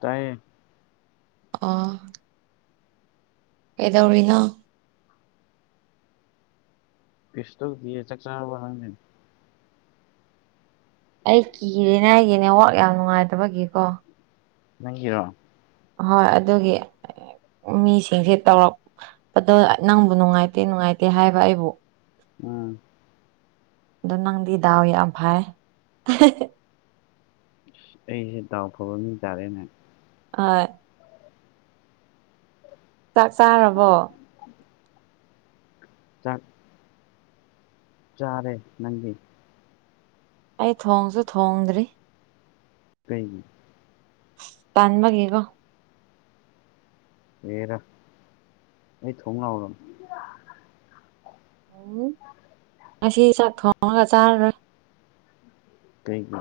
ꯇꯥꯏꯌꯦ ꯑꯥ ꯀꯩꯗꯧꯔꯤꯅꯣ ꯀꯩꯁꯨ ꯇꯧꯗꯤꯌꯦ ꯆꯥꯛ ꯆꯥꯔꯕ ꯅꯪꯗꯤ ꯑꯩ ꯀꯤꯔꯤꯅꯦꯒꯤ ꯅꯦꯠꯋꯥꯛ ꯌꯥꯝ ꯅꯨꯡꯉꯥꯏꯇꯕꯒꯤꯀꯣ ꯅꯪꯒꯤꯔꯣ ꯍꯣꯏ ꯑꯗꯨꯒꯤ ꯃꯤꯁꯤꯡꯁꯦ ꯇꯧꯔꯛꯄꯗꯣ ꯅꯪꯕꯨ ꯅꯨꯡꯉꯥꯏꯇꯦ ꯅꯨꯡꯉꯥꯏꯇꯦ ꯍꯥꯏꯕ ꯑꯩꯕꯨ ꯎꯝ ꯑꯗ ꯅꯪꯗꯤ ꯗꯥꯎ ꯌꯥꯝ ꯐꯥꯏ ꯑꯩꯖꯦ ꯗꯥꯎ ꯐꯕ ꯃꯤ ꯇꯥꯔꯦꯅꯦ ꯑꯥ ꯆꯥꯛ ꯆꯥꯔꯕꯣ ꯆꯠ ꯆꯥꯔꯦ ꯅꯪꯗꯤ ꯑꯩ ꯊꯣꯡꯁꯨ ꯊꯣꯡꯗ꯭ꯔꯤ ꯀꯩꯒꯤ ꯇꯥꯟꯕꯒꯤꯀꯣ ꯍꯦꯔꯥ ꯑꯩ ꯊꯣꯡ ꯂꯥꯛꯎꯔꯣ ꯎꯝ ꯉꯁꯤ ꯆꯥꯛ ꯊꯣꯡꯉꯒ ꯆꯥꯔꯔꯣꯏ ꯀꯩꯒꯤ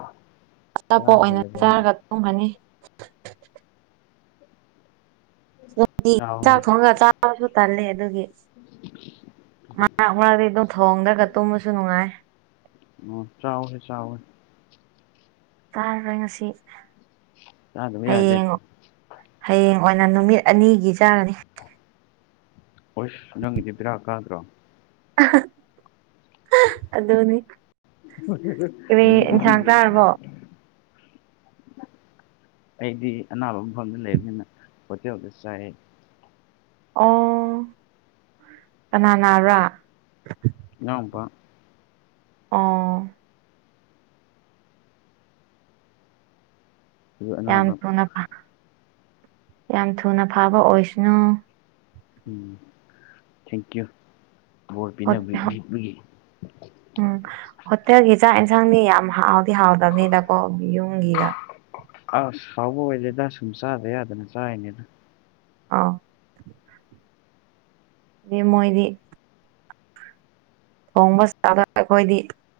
ꯑꯆꯥꯄꯣꯠ ꯆꯔꯥ ꯑꯣꯏꯅ ꯍꯦꯜꯂꯒꯦ ꯍꯥꯏꯔꯣ ꯆꯥꯔꯒ ꯇꯨꯝꯃꯅꯤ ꯗꯤ ꯆꯥꯎꯍꯦ ꯆꯥꯛ ꯊꯣꯡꯒ ꯆꯥꯕꯁꯨ ꯇꯜꯂꯦ ꯑꯗꯨꯒꯤ ꯃꯔꯛ ꯃꯔꯛꯗꯤ ꯑꯗꯨꯝ ꯊꯣꯡꯗ꯭ꯔꯒ ꯇꯨꯝꯕꯁꯨ ꯅꯨꯡꯉꯥꯏ ꯑꯣ ꯆꯥꯎꯕꯅꯦ ꯆꯥꯎꯕꯅꯦ ꯆꯥꯔꯔꯣꯏ ꯉꯁꯤ ꯆꯥꯗꯕ ꯌꯥꯗꯦ ꯍꯌꯦꯡ ꯍꯌꯦꯡ ꯑꯣꯏꯅ ꯅꯨꯃꯤꯠ ꯑꯅꯤꯒꯤ ꯆꯥꯔꯅꯤ ꯍꯣꯏꯁ ꯅꯪꯒꯤꯗꯤ ꯕꯦꯔꯥ ꯀꯥꯗ꯭ꯔꯣ [unintelligible] ꯑꯗꯨꯅꯤ ꯀꯔꯤ ꯅꯨꯃꯤꯠ ꯏꯟꯁꯥꯡ ꯅꯤꯅꯤꯒꯤ ꯆꯥꯔꯕꯣ ꯑꯩꯗꯤ ꯑꯅꯥꯕ ꯃꯐꯝꯗ ꯂꯩꯕꯅꯤꯅ ꯍꯣꯇꯦꯜꯗ ꯆꯥꯏ ꯑꯣ ꯀꯅꯥ ꯅꯥꯕ꯭ꯔꯥ ꯏꯅꯥꯎꯄꯥ ꯑꯥ ꯑꯗꯨ ꯌꯥꯝ ꯑꯅꯥꯕ ꯊꯨꯅ ꯐꯥ ꯌꯥꯝ ꯊꯨꯅ ꯐꯥꯕ ꯑꯣꯏꯁꯅꯨ ꯎꯝ ꯊꯦꯡꯀ꯭ꯌꯨ ꯕꯣꯔ ꯄꯤꯅ ꯍꯣꯠ ꯍꯣꯠ ꯄꯤꯕꯒꯤ ꯎꯝ ꯍꯣꯇꯦꯜꯒꯤ ꯆꯥꯛ ꯌꯦꯟꯁꯥꯡꯗꯤ ꯌꯥꯝ ꯍꯥꯎꯗꯤ ꯍꯥꯎꯗꯕꯅꯤꯗꯀꯣ ꯌꯨꯝꯒꯤꯒ ꯑꯁ ꯍꯥꯎꯕ ꯑꯣꯏꯗꯦꯗ ꯁꯨꯝ ꯆꯥꯗ ꯌꯥꯗꯅ ꯆꯥꯔꯤꯅꯤꯗ ꯑꯥꯎ ꯗꯤ ꯃꯣꯏꯗꯤ ꯊꯣꯡꯕ ꯁ꯭ꯇꯥꯏꯜꯗ ꯑꯩꯈꯣꯏꯗꯤ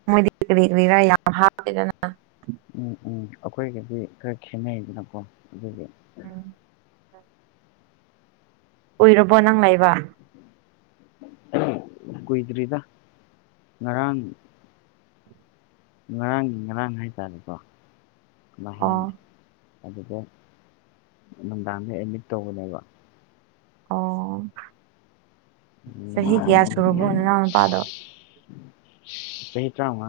ꯃꯣꯏꯗꯤ ꯀꯔꯤ ꯀꯔꯤꯔꯥ ꯌꯥꯝ ꯍꯥꯞꯄꯦꯗꯅ ꯎꯝ ꯎꯝ ꯑꯩꯈꯣꯏꯒꯗꯤ ꯈꯔ ꯈꯦꯠꯅꯩꯗꯅꯀꯣ ꯑꯗꯨꯗꯤ ꯎꯝ ꯎꯢꯔꯕꯣ ꯅꯪ ꯂꯩꯕ ꯀꯨꯏꯗ꯭ꯔꯤꯗ ꯉꯔꯥꯡ ꯉꯔꯥꯡꯒꯤ ꯉꯔꯥꯡ ꯍꯥꯏꯇꯥꯔꯦꯀꯣ ꯅꯍꯥꯟ ꯑꯣ ꯑꯗꯨꯗ ꯅꯨꯡꯗꯥꯡꯗ ꯑꯦꯗꯃꯤꯠ ꯇꯧꯕꯅꯦꯕ ꯑꯣ ꯆꯍꯤ ꯀꯌꯥ ꯁꯨꯔꯕꯣ ꯅꯅꯥꯎ ꯅꯨꯄꯥꯗꯣ ꯁꯍꯤ ꯇꯔꯥꯎꯉꯥ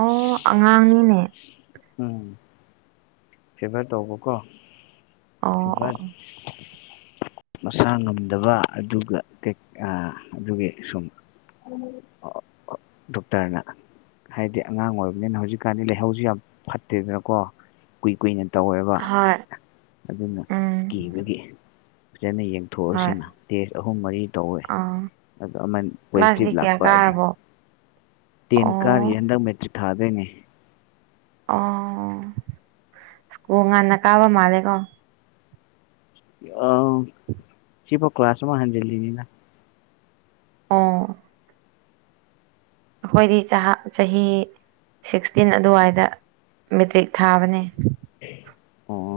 ꯑꯣ ꯑꯉꯥꯡꯅꯤꯅꯦ ꯎꯝ ꯐꯤꯚꯔ ꯇꯧꯕꯀꯣ ꯑꯣ ꯑꯣ ꯐꯤꯚꯔ ꯃꯁꯥ ꯉꯝꯗꯕ ꯑꯗꯨꯒ ꯑꯥ ꯑꯗꯨꯒꯤ ꯁꯨꯝ ꯗꯣꯛꯇꯔꯅ ꯍꯥꯏꯗꯤ ꯑꯉꯥꯡ ꯑꯣꯏꯔꯕꯅꯤꯅ ꯍꯧꯖꯤꯛꯀꯥꯟꯗꯤ ꯂꯩꯍꯧꯁꯤ ꯌꯥꯝ ꯐꯠꯇꯦꯗꯅꯀꯣ ꯀꯨꯏ ꯀꯨꯏꯅ ꯇꯧꯋꯦꯕ ꯍꯣꯏ ꯑꯗꯨꯅ ꯎꯝ ꯀꯤꯕꯒꯤ ꯐꯖꯅ ꯌꯦꯡ ꯄꯨ ꯍꯣꯏ ꯊꯣꯛꯑꯁꯤꯅ ꯇꯦꯁ ꯑꯍꯨꯝ ꯃꯔꯤ ꯇꯧꯋꯦ ꯑꯥ ꯑꯗꯣ ꯑꯃ ꯄꯣꯖꯤꯇꯤꯚ ꯀ꯭ꯂꯥꯁꯇꯤ ꯀꯌꯥ ꯂꯥꯛꯄ ꯑꯗ ꯀꯥꯔꯕꯣ ꯇꯦꯟ ꯀꯥꯔꯤ ꯑꯣ ꯍꯟꯗꯛ ꯃꯦꯇ꯭ꯔꯤꯛ ꯊꯥꯗꯣꯏꯅꯦ ꯑꯣ ꯁꯀꯨꯜ ꯉꯥꯟꯅ ꯀꯥꯕ ꯃꯥꯜꯂꯦꯀꯣ ꯑ ꯁꯤꯐꯧ ꯀ꯭ꯂꯥꯁ ꯃꯥ ꯍꯥꯟꯖꯦꯜꯂꯤꯅꯤꯅ ꯑꯣ ꯑꯩꯈꯣꯏꯗꯤ ꯆꯥꯛ ꯆꯍꯤ ꯁꯤꯛꯁꯇꯤꯟ ꯑꯗꯨꯋꯥꯏꯗ ꯃꯦꯇ꯭ꯔꯤꯛ ꯊꯥꯕꯅꯦ ꯑꯣ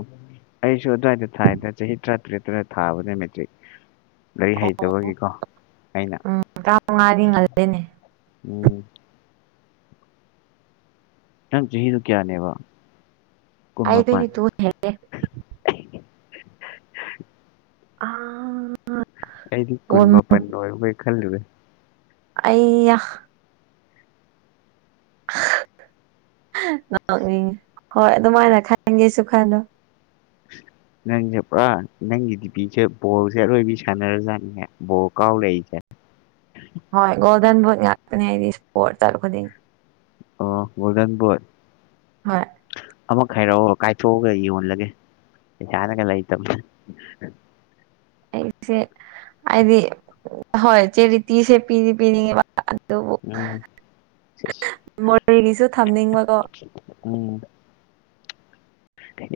ꯑꯩꯁꯨ ꯑꯗꯨꯋꯥꯏꯗ ꯊꯥꯏꯗꯅ ꯆꯍꯤ ꯇꯔꯥ ꯇꯔꯦꯠ ꯇꯔ ꯊꯥꯕꯅꯦ ꯃꯦꯇꯔꯤꯛ ꯂꯥꯢꯔꯤꯛ ꯍꯩꯇꯕꯒꯤꯀꯣ ꯑꯩꯅ ꯎꯝ ꯇꯔꯥꯃꯉꯥꯗꯤ ꯉꯜꯂꯦꯅꯦ ꯎꯝ ꯅꯪ ꯆꯍꯤꯗꯨ ꯀꯌꯥꯅꯦꯕ ꯀꯨꯟ ꯃꯥꯄꯟ [unintelligible] ꯑꯥ ꯑꯩꯗꯤ ꯀꯨꯟꯃ ꯑꯣꯜꯃꯣ ꯃꯄꯟ ꯑꯣꯏꯔꯕꯣꯢ ꯈꯜꯂꯨꯔꯦ ꯑꯩꯌꯥ ꯅꯣꯛꯅꯤꯡꯉꯤ ꯍꯣꯏ ꯑꯗꯨꯃꯥꯏꯅ ꯈꯟꯒꯦꯁꯨ ꯈꯜꯂꯣ [unintelligible] ꯅꯪꯁꯦ ꯄꯨꯔꯥ ꯅꯪꯒꯤ ꯗꯤꯄꯤꯁꯦ ꯕꯣꯜꯁꯦ ꯑꯔꯣꯏꯕꯤ ꯁꯥꯟꯅꯔꯖꯥꯠꯅꯤꯍꯦ ꯕꯣꯜ ꯀꯥꯎꯔꯛꯢꯁꯦ ꯍꯣꯏ ꯒꯣꯜꯗꯟ ꯚꯨꯠ ꯉꯥꯛꯇꯅꯦ ꯍꯥꯏꯗꯤ ꯏꯁꯄꯣꯔꯠ ꯆꯠ ꯈꯨꯗꯤꯡ ꯑꯣ ꯒꯣꯜꯗꯟ ꯚꯨꯠ ꯍꯣꯏ ꯑꯃ ꯈꯥꯏꯔꯛꯑꯣ ꯀꯥꯏꯊꯣꯛꯑꯒ ꯌꯣꯜꯂꯒꯦ ꯄꯩꯁꯥꯅꯒ ꯂꯩꯇꯕꯅꯦ ꯑꯩꯁꯦ ꯍꯥꯏꯗꯤ ꯍꯣꯏ ꯆꯦꯔꯤꯇꯤꯁꯦ ꯄꯤꯗꯤ ꯄꯤꯅꯤꯡꯉꯦꯕ ꯑꯗꯨꯕꯨ ꯎꯝ ꯁꯤꯁ ꯃꯣꯔꯦꯒꯤꯁꯨ ꯊꯝꯅꯤꯡꯕꯀꯣ ꯎꯝ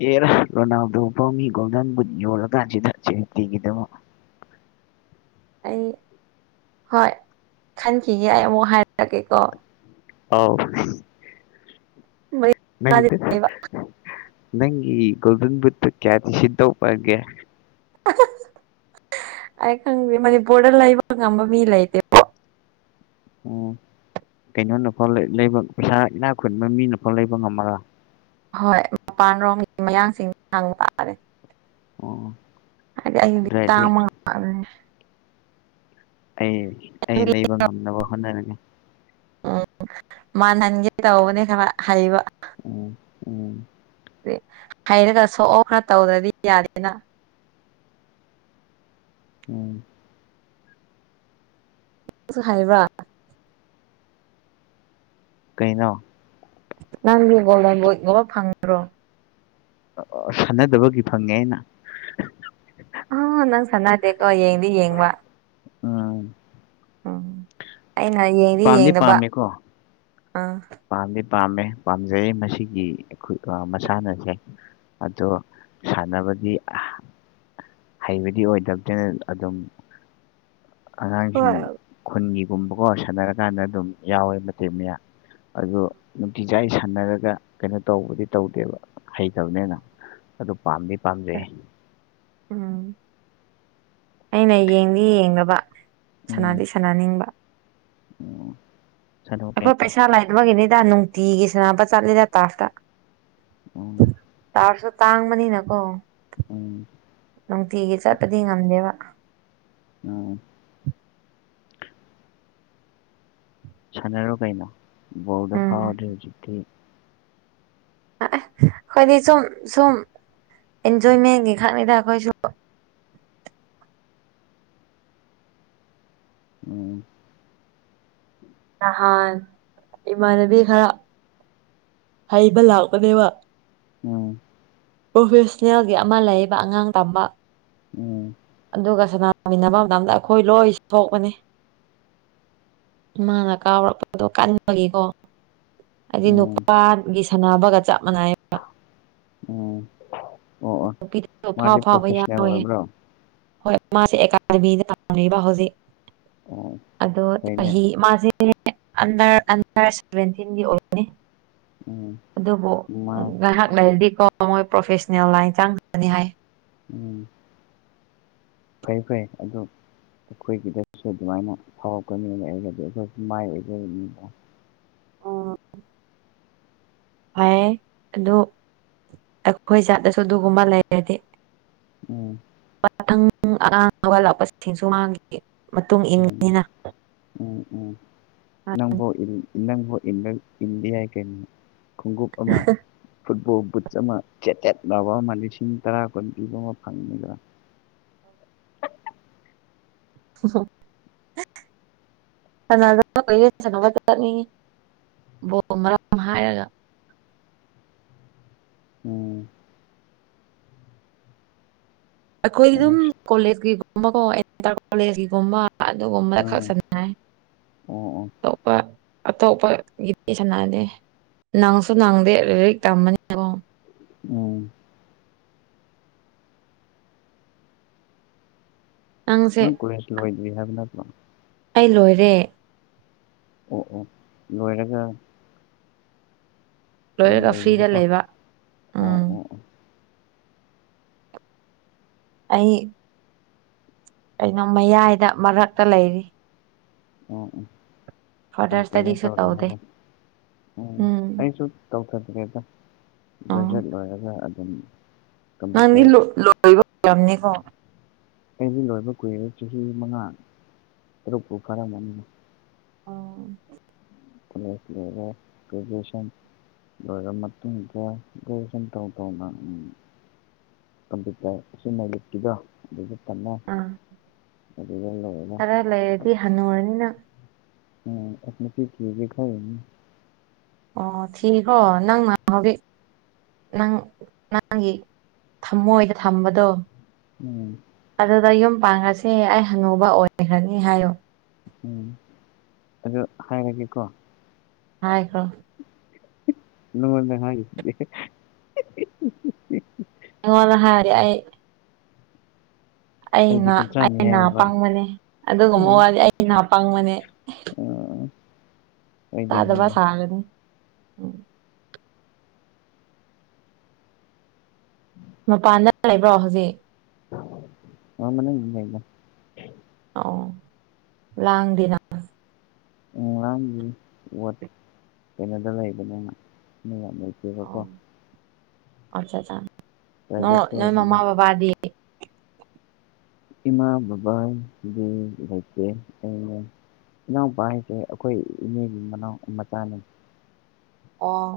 ꯑꯦꯔ ꯔꯣꯅꯥꯜꯗꯣ ꯐꯥꯎꯒꯤ ꯒꯣꯜꯗꯟ ꯕꯨꯠ ꯌꯣꯜꯂꯒꯀꯥꯟꯁꯤꯇꯥ ꯆꯦꯔꯤ ꯄꯤꯒꯤꯗꯃꯛ ꯑꯩ ꯍꯣꯏ ꯈꯟꯈꯤꯒꯦ ꯑꯩ ꯑꯃꯨꯛ ꯍꯥꯏꯔꯛꯀꯦꯀꯣ ꯑꯥꯎ ꯅꯪ ꯂꯩꯕ ꯅꯪꯒꯤ ꯒꯣꯜꯗꯟ ꯕꯨꯠꯇ ꯀꯌꯥꯗꯤ ꯁꯤꯠꯇꯧ ꯃꯥꯟꯒꯦ ꯑꯩ ꯈꯪꯗꯦ ꯃꯅꯤꯄꯨꯔꯗ ꯂꯩꯕ ꯉꯝꯕ ꯃꯤ ꯂꯩꯇꯦ ꯎꯝ ꯀꯩꯅꯣꯅꯐꯥꯎ ꯂꯩꯕ ꯄꯩꯁꯥ ꯏꯅꯥꯛ ꯈꯨꯟꯕ ꯃꯤꯅꯐꯥꯎ ꯂꯩꯕ ꯉꯝꯃꯔꯣꯢ ꯍꯣꯏ ꯃꯄꯥꯟ ꯔꯣꯝꯒꯤ ꯃꯌꯥꯡꯁꯤꯡ ꯍꯪꯕ ꯇꯥꯔꯦ ꯑꯣ ꯍꯥꯏꯗꯤ ꯑꯩꯗꯤ ꯑꯗꯨ ꯑꯣꯏꯔꯗꯤ ꯇꯥꯡꯕ ꯑꯩ ꯑꯩ ꯂꯩꯕ ꯉꯝꯅꯕ ꯍꯣꯠꯅꯔꯒꯦ ꯎꯝ ꯃꯟꯍꯟꯒꯦ ꯇꯧꯕꯅꯦ ꯈꯔ ꯍꯩꯕ ꯎꯝ ꯎꯝ ꯍꯩꯔꯒ ꯁꯣꯛꯑꯣ ꯈꯔ ꯇꯧꯗ꯭ꯔꯗꯤ ꯌꯥꯗꯦꯅ ꯎꯝ ꯍꯥꯏꯕ꯭ꯔꯥ ꯀꯩꯩꯅꯣ ꯅꯪꯒꯤꯡꯒꯣꯗꯕ ꯏꯒꯕ ꯐꯪꯉ꯭ꯔꯣ ꯁꯥꯟꯅꯗꯕꯒꯤ ꯐꯪꯉꯦ ꯑꯩꯅ ꯑ ꯅꯪ ꯁꯅꯥꯗꯦꯀꯣ ꯌꯦꯡꯗꯤ ꯌꯦꯡꯋꯥ ꯑꯥ ꯎꯝ ꯑꯩꯅ ꯌꯦꯡꯗꯤ ꯄꯥꯝꯗꯤ ꯌꯦꯡꯅꯕ ꯄꯥꯝꯃꯦꯀꯣ ꯑꯥ ꯄꯥꯝꯗꯤ ꯄꯥꯝꯃꯦ ꯄꯥꯝꯖꯩ ꯃꯁꯤꯒꯤ ꯑꯩꯈꯣꯏ ꯃꯁꯥꯟꯅꯁꯦ ꯑꯗꯣ ꯁꯥꯟꯅꯕꯒꯤ ꯍꯩꯕꯗꯤ ꯑꯣꯏꯗꯕꯗꯅ ꯑꯗꯨꯝ ꯍꯣꯏ ꯑꯉꯥꯡꯁꯤꯡ ꯈꯨꯟꯒꯤꯒꯨꯝꯕꯀꯣ ꯁꯥꯟꯅꯔꯀꯥꯟꯗ ꯑꯗꯨꯝ ꯌꯥꯎꯋꯦ ꯃꯇꯦꯛ ꯃꯌꯥ ꯑꯗꯨꯣ ꯅꯨꯡꯇꯤꯖ ꯑꯩ ꯁꯥꯟꯅꯔꯒ ꯀꯩꯅꯣ ꯇꯧꯕꯗꯤ ꯇꯧꯗꯦꯕ ꯍꯩꯇꯕꯅꯦꯅ ꯑꯗꯨ ꯄꯥꯝꯗꯤ ꯄꯥꯝꯖꯩ ꯎꯝ ꯑꯩꯅ ꯌꯦꯡꯗꯤ ꯌꯦꯡꯂꯕ ꯁꯅꯥꯗꯤ ꯁꯥꯟꯅꯅꯤꯡꯕ ꯑꯣ ꯑꯩꯈꯣꯏ ꯄꯩꯁꯥ ꯂꯩꯅꯕꯒꯤꯅꯤꯗ ꯅꯨꯡꯇꯤꯒꯤ ꯁꯅꯕ ꯆꯠꯂꯤꯗ ꯇꯥꯐꯇ ꯎꯝ ꯇꯥꯔꯁꯨ ꯇꯥꯡꯕꯅꯤꯅꯀꯣ ꯎꯝ ꯅꯨꯡꯇꯤꯒꯤ ꯆꯠꯄꯗꯤ ꯉꯝꯗꯦꯕ ꯑꯥ ꯁꯥꯟꯅꯔꯣ ꯀꯩꯅꯣ ꯕꯣꯔꯗ ꯎꯝ ꯐꯥꯎꯔꯗꯤꯗꯤ ꯍꯧꯖꯤꯛꯇꯤ ꯑꯩꯈꯣꯏꯗꯤ ꯁꯨꯝ ꯁꯨꯝ ꯑꯦꯟꯖꯣꯏꯃꯦꯟꯒꯤ ꯈꯛꯅꯤꯗ ꯑꯩꯈꯣꯏꯁꯨ ꯎꯝ ꯅꯍꯥꯟ ꯏꯃꯥꯟꯅꯕꯤ ꯈꯔ ꯍꯩꯕ ꯂꯥꯛꯄꯅꯦꯕ ꯎꯝ ꯄ꯭ꯔꯣꯐꯦꯁꯅꯦꯜꯒꯤ ꯑꯃ ꯂꯩꯕ ꯑꯉꯥꯡ ꯇꯝꯕ ꯑꯣ ꯑꯗꯨꯒ ꯁꯅꯃꯤꯟꯅꯕ ꯃꯇꯝꯗ ꯑꯩꯈꯣꯏ ꯂꯣꯏ ꯁꯣꯛꯄꯅꯤ ꯏꯃꯥꯅ ꯀꯥꯎꯔꯛꯄꯗꯣ ꯀꯟꯕꯒꯤꯀꯣ ꯍꯥꯏꯗꯤ ꯎꯝ ꯅꯨꯄꯥꯒꯤ ꯁꯥꯟꯅꯕꯒ ꯆꯞ ꯃꯥꯟꯅꯏ ꯎꯝ ꯑꯣ ꯅꯨꯄꯤꯗꯁꯨ ꯐꯥꯎ ꯃꯥꯗꯤ ꯐꯥꯎꯕ ꯄ꯭ꯔꯣꯐꯦꯁꯅꯦꯜ ꯌꯥꯎꯋꯦ ꯑꯣꯏꯕ꯭ꯔꯣ ꯍꯣꯏ ꯃꯥꯁꯤꯦ ꯑꯦꯀꯥꯗꯃꯤꯗꯝꯕ ꯍꯧꯖꯤꯛ ꯑꯣ ꯑꯗꯣ ꯐꯩꯅꯦ ꯆꯍꯤ ꯃꯥꯁꯦ ꯑꯟꯗ ꯑꯟꯗꯔ ꯁꯚꯦꯟꯇꯤꯟꯒꯤ ꯑꯣꯏ ꯎꯝ ꯑꯗꯨꯕꯨ ꯃꯥ ꯉꯥꯏꯍꯥꯛ ꯂꯩꯥꯏꯔꯗꯤꯀꯣ ꯃꯣꯏ ꯄ꯭ꯔꯣꯐꯦꯁ ꯂꯥꯏꯟ ꯆꯪꯕꯅꯤ ꯍꯥꯏ ꯎꯝ ꯐꯩ ꯐꯩ ꯑꯗꯨ ꯑꯩꯈꯣꯏꯒꯤꯗꯁꯨ ꯑꯗꯨꯃꯥꯏꯅ ꯊꯥꯎꯔꯛꯄꯅꯤ ꯂꯩꯔꯒꯗꯤ ꯑꯩꯈꯣꯏ ꯃꯥꯏ ꯑꯣꯏꯖꯕꯅꯤꯗ ꯐ ꯑꯗꯨ ꯑꯩꯈꯣꯏ ꯖꯥꯠꯇꯁꯨ ꯑꯗꯨꯒꯨꯝꯕ ꯂꯩꯔꯗꯤ ꯎꯝ ꯄꯇꯪ ꯑ ꯋꯥ ꯂꯥꯛꯄꯁꯨꯡꯈꯤ ꯎꯝ ꯎꯝ ꯎꯝ ꯅꯪꯕꯣ ꯏ ꯅꯪꯕꯨ ꯏꯟꯗꯤꯌꯥ ꯀꯩꯅꯣ ꯈꯣꯡꯎꯞ ꯑꯃ ꯐꯨꯠꯕꯣꯜ ꯕꯨꯠꯁ ꯑꯃ ꯆꯦꯇꯦꯠ ꯂꯥꯎꯕ ꯑꯃ ꯂꯤꯁꯤꯡ ꯇꯔꯥ ꯀꯨꯟ ꯄꯤꯕ ꯑꯃ ꯐꯪꯅꯤꯗ꯭ꯔꯥ [unintelligible] ꯕꯣ ꯃꯔꯝ ꯍꯥꯏꯔꯒ ꯎꯝ ꯑꯩꯈꯣꯏ ꯑꯗꯨꯝ ꯑꯃꯨꯛ ꯀꯣꯂꯦꯖꯀꯤꯒꯨꯝꯕ ꯀꯣ ꯀꯣꯂꯦꯒꯨꯝꯕ ꯑꯗꯨꯒꯨꯝꯕꯗ ꯈꯛ ꯎꯝ ꯁꯟꯅꯥꯏ ꯑꯣ ꯑꯣ ꯑꯇꯣꯞꯄ ꯑꯇꯣꯞꯄꯒꯤꯗꯤ ꯁꯥꯟꯅꯗꯦ ꯅꯪꯁꯨ ꯅꯪꯗꯦ ꯂꯥꯏꯔꯤꯛ ꯇꯝꯕꯅꯤꯀꯣ ꯑꯣ ꯅꯪꯁꯦ ꯅꯪ ꯀꯣꯂꯦꯁ ꯂꯣꯏꯗ ꯍꯥꯏꯕꯅꯣ ꯑꯩ ꯂꯣꯏꯔꯦ ꯑꯣ ꯑꯣ ꯂꯣꯏꯔꯒ ꯑꯗꯨꯝ ꯂꯣꯏꯔꯒ ꯐ꯭ꯔꯤꯗ ꯂꯩꯅꯤꯕꯀꯣ ꯂꯩꯕ ꯑꯣ ꯎꯝ ꯑꯣ ꯑꯣ ꯑꯩ ꯀꯩꯅꯣ ꯃꯌꯥꯏꯗ ꯃꯔꯛꯇ ꯂꯩꯔꯤ ꯎꯝ ꯎꯝ ꯐꯔꯗꯔ ꯀꯩꯅ ꯏꯁꯇꯗꯤꯁꯨ ꯇꯧꯔꯦ ꯇꯧꯗꯦ ꯍꯥꯏꯕ ꯎꯝ ꯑꯩꯁꯨ ꯇꯧꯊꯗꯦꯗ ꯑꯣ ꯒ꯭ꯔꯦꯖꯨꯋꯦꯠ ꯂꯣꯏꯔꯒ ꯑꯗꯨꯝ ꯅꯪꯗꯤ ꯀꯝꯄ꯭ꯌꯨꯇꯔ ꯂꯣꯏꯕꯅꯤꯀꯣ ꯑꯩꯗꯤ ꯂꯣꯏꯕ ꯀꯨꯏꯔꯦ ꯆꯍꯤ ꯃꯉꯥ ꯇꯔꯨꯛꯄꯨ ꯐꯔꯝꯃꯥꯅꯤꯗ ꯎꯝ ꯀꯣꯂꯦꯖ ꯂꯣꯏꯔꯣ ꯒꯔ꯭ꯦꯗꯖꯋꯦꯁꯟ ꯂꯣꯏꯔꯕ ꯃꯇꯨꯡꯗ ꯒ꯭ꯔꯦꯖꯦꯁꯟ ꯇꯧ ꯇꯧꯅ ꯀꯝꯄ꯭ꯌꯨꯇꯔ ꯑꯁꯤ ꯅꯩ ꯂꯤꯠ ꯀꯤꯗꯣ ꯑꯗꯨꯗ ꯇꯝꯃꯦ ꯑꯥ ꯑꯗꯨꯒ ꯂꯣꯏꯔꯅ ꯗꯨꯗꯤ ꯍꯥꯅꯨꯔꯥꯅꯤ ꯎꯝ ꯅꯨꯄꯤ ꯊꯤꯒꯦ ꯈꯜꯂꯤꯕ ꯑꯣ ꯊꯤꯒꯔꯣ ꯅꯡ ꯅꯥ ꯍꯧꯖꯤꯛ ꯅꯪ ꯅꯪꯒꯤ ꯊꯝꯃꯣꯏꯗ ꯊꯝꯕꯗꯣ ꯎꯝ ꯑꯗꯨꯗ ꯌꯨꯝ ꯄꯥꯡꯉꯁꯦ ꯑꯩ ꯍꯥꯅꯨꯕ ꯑꯣꯏꯈ꯭ꯔꯅꯤ ꯍꯥꯏꯌꯨ ꯎꯝ ꯑꯗꯨ ꯍꯥꯏꯔꯒꯦꯀꯣ ꯍꯥꯏꯈ꯭ꯔꯣ ꯅꯡꯉꯣꯟꯗꯥ ꯍꯥꯏꯒꯦ ꯑꯩꯉꯣꯟꯅ ꯍꯥꯏꯔꯗ ꯑꯩ ꯑꯩꯅ ꯑꯩꯗꯤ ꯅꯥ ꯑꯩ ꯀꯨꯟꯊ꯭ꯔꯥꯅꯤ ꯅꯥ ꯍꯥꯏꯌꯦꯕ ꯄꯪꯕꯅꯤ ꯑꯗꯨꯒꯨꯝꯕ ꯎꯝ ꯋꯥꯗꯤ ꯑꯩ ꯅꯥ ꯄꯪꯕꯅꯤ ꯑꯥ, ꯍꯣꯏꯗ ꯇꯥꯗꯕ ꯍꯣꯏꯗ ꯁꯒꯅꯤ ꯎꯝ ꯃꯄꯥꯟꯗ ꯂꯩꯕ꯭ꯔꯣ ꯍꯧꯖꯤꯛ ꯃꯅꯨꯡꯗ ꯂꯩꯗ ꯑꯥꯎ ꯂꯥꯡꯗꯦꯅ ꯅꯪꯒꯤ ꯋꯥꯠ ꯀꯩꯅꯣꯗ ꯂꯩꯕꯅꯤꯅ ꯃꯤ ꯌꯥꯝ ꯂꯩꯇꯦꯕꯀꯣ ꯑꯆꯥ ꯆꯥ ꯅꯪ ꯄ꯭ꯔꯥꯏꯚꯦꯠꯇ ꯅꯣꯏ ꯑꯣꯏꯕꯅꯦ ꯃꯃꯥ ꯕꯥꯕꯗꯤ ꯏꯃꯥ ꯕꯥꯕꯗꯤ ꯂꯩꯇꯦ ꯏꯅꯥꯎꯄꯥ ꯍꯥꯏꯁꯦ ꯑꯩꯈꯣꯏ ꯏꯅꯑꯦꯒꯤ ꯃꯅꯥꯎ ꯃꯆꯥꯅꯤ ꯑꯣ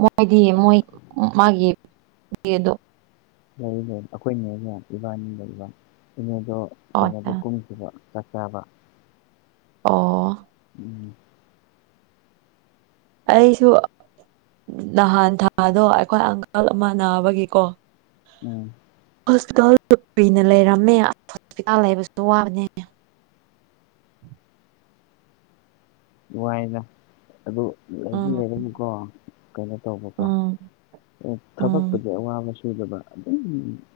ꯃꯣꯏꯗꯤ ꯃꯣꯏ ꯃꯥꯒꯤ [unintelligible] ꯂꯩꯔꯤꯕ ꯑꯩꯈꯣꯏꯅꯦꯅꯦ ꯏꯕꯥꯅꯤ ꯂꯩꯕ ꯏꯅꯦꯗꯣ ꯑꯣ ꯀꯩꯅꯣꯗ ꯀꯨꯝ ꯀꯨꯝꯒꯤꯕ ꯆꯥꯛ ꯆꯥꯕꯥ ꯑꯣ ꯎꯝ ꯑꯩꯁꯨ ꯅꯍꯥꯟ ꯊꯥꯗꯣ ꯑꯩꯈꯣꯏ ꯑꯪꯀꯜ ꯑꯃ ꯅꯥꯕꯒꯤꯀꯣ ꯎꯝ ꯍꯣꯁꯄꯤꯇꯥꯜ ꯀꯨꯏꯅ ꯂꯩꯔꯝꯃꯦ ꯑ ꯍꯣꯁꯄꯤꯇꯥꯜ ꯂꯩꯕꯁꯨ ꯋꯥꯕꯅꯦ ꯋꯥꯏꯗ ꯑꯗꯨ ꯂꯩꯗꯤ ꯎꯝ ꯂꯩꯔꯗꯤ ꯀꯣ ꯀꯩꯅꯣ ꯇꯧꯕꯀꯣ ꯎꯝ ꯑꯣ ꯎꯝ ꯊꯕꯛꯄꯨꯗꯤ ꯑꯋꯥꯕꯁꯨ ꯁꯨꯗꯕ ꯑꯗꯨꯝ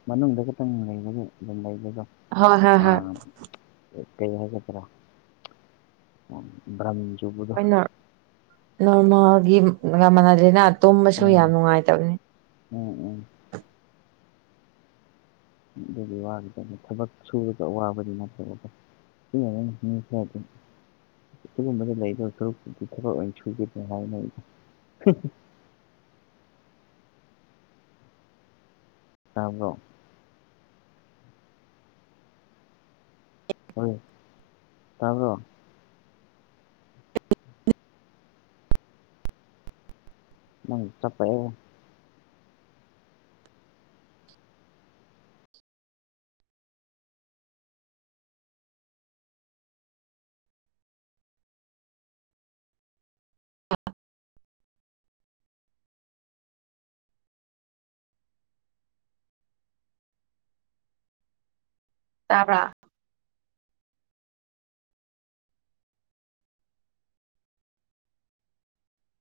ꯃꯅꯨꯡꯗ ꯈꯥꯇꯪ ꯂꯩꯕꯒꯤ ꯑꯗꯨꯝ ꯂꯩꯕꯒ ꯍꯣꯏ ꯍꯣꯏ ꯍꯣꯏ ꯑꯥ ꯀꯩ ꯀꯩ ꯍꯥꯏꯒꯗꯔꯥ [unintelligible] ꯍꯣꯏ ꯅꯣꯔꯃꯦꯜꯒꯤꯒ ꯃꯥꯟꯅꯗꯦꯅꯥ ꯇꯨꯝꯕꯁꯨ ꯎꯝ ꯌꯥꯝ ꯅꯨꯡꯉꯥꯏꯇꯕꯅꯦ ꯎꯝ ꯎꯝ ꯑꯗꯨꯒꯤ ꯋꯥꯒꯤꯗꯅꯤ ꯊꯕꯛ ꯁꯨꯨꯔꯒ ꯑꯋꯥꯕꯗꯤ ꯅꯠꯇꯦꯕꯀꯣ [unintelligible] ꯁꯤꯒꯨꯝꯕꯗ ꯂꯩꯗꯧ ꯁꯔꯨꯛꯄꯨꯗꯤ ꯊꯕꯛ ꯑꯣꯏꯅ ꯁꯨꯒꯦꯗꯤ ꯍꯥꯏꯅ ꯑꯩꯗꯤ ꯇꯥꯕ꯭ꯔꯣ ꯍꯣꯏ ꯇꯥꯕ꯭ꯔꯣ ꯅꯪꯒꯤ ꯆꯞꯄꯛꯑꯦꯍꯦ ꯇꯥꯕ꯭ꯔꯥ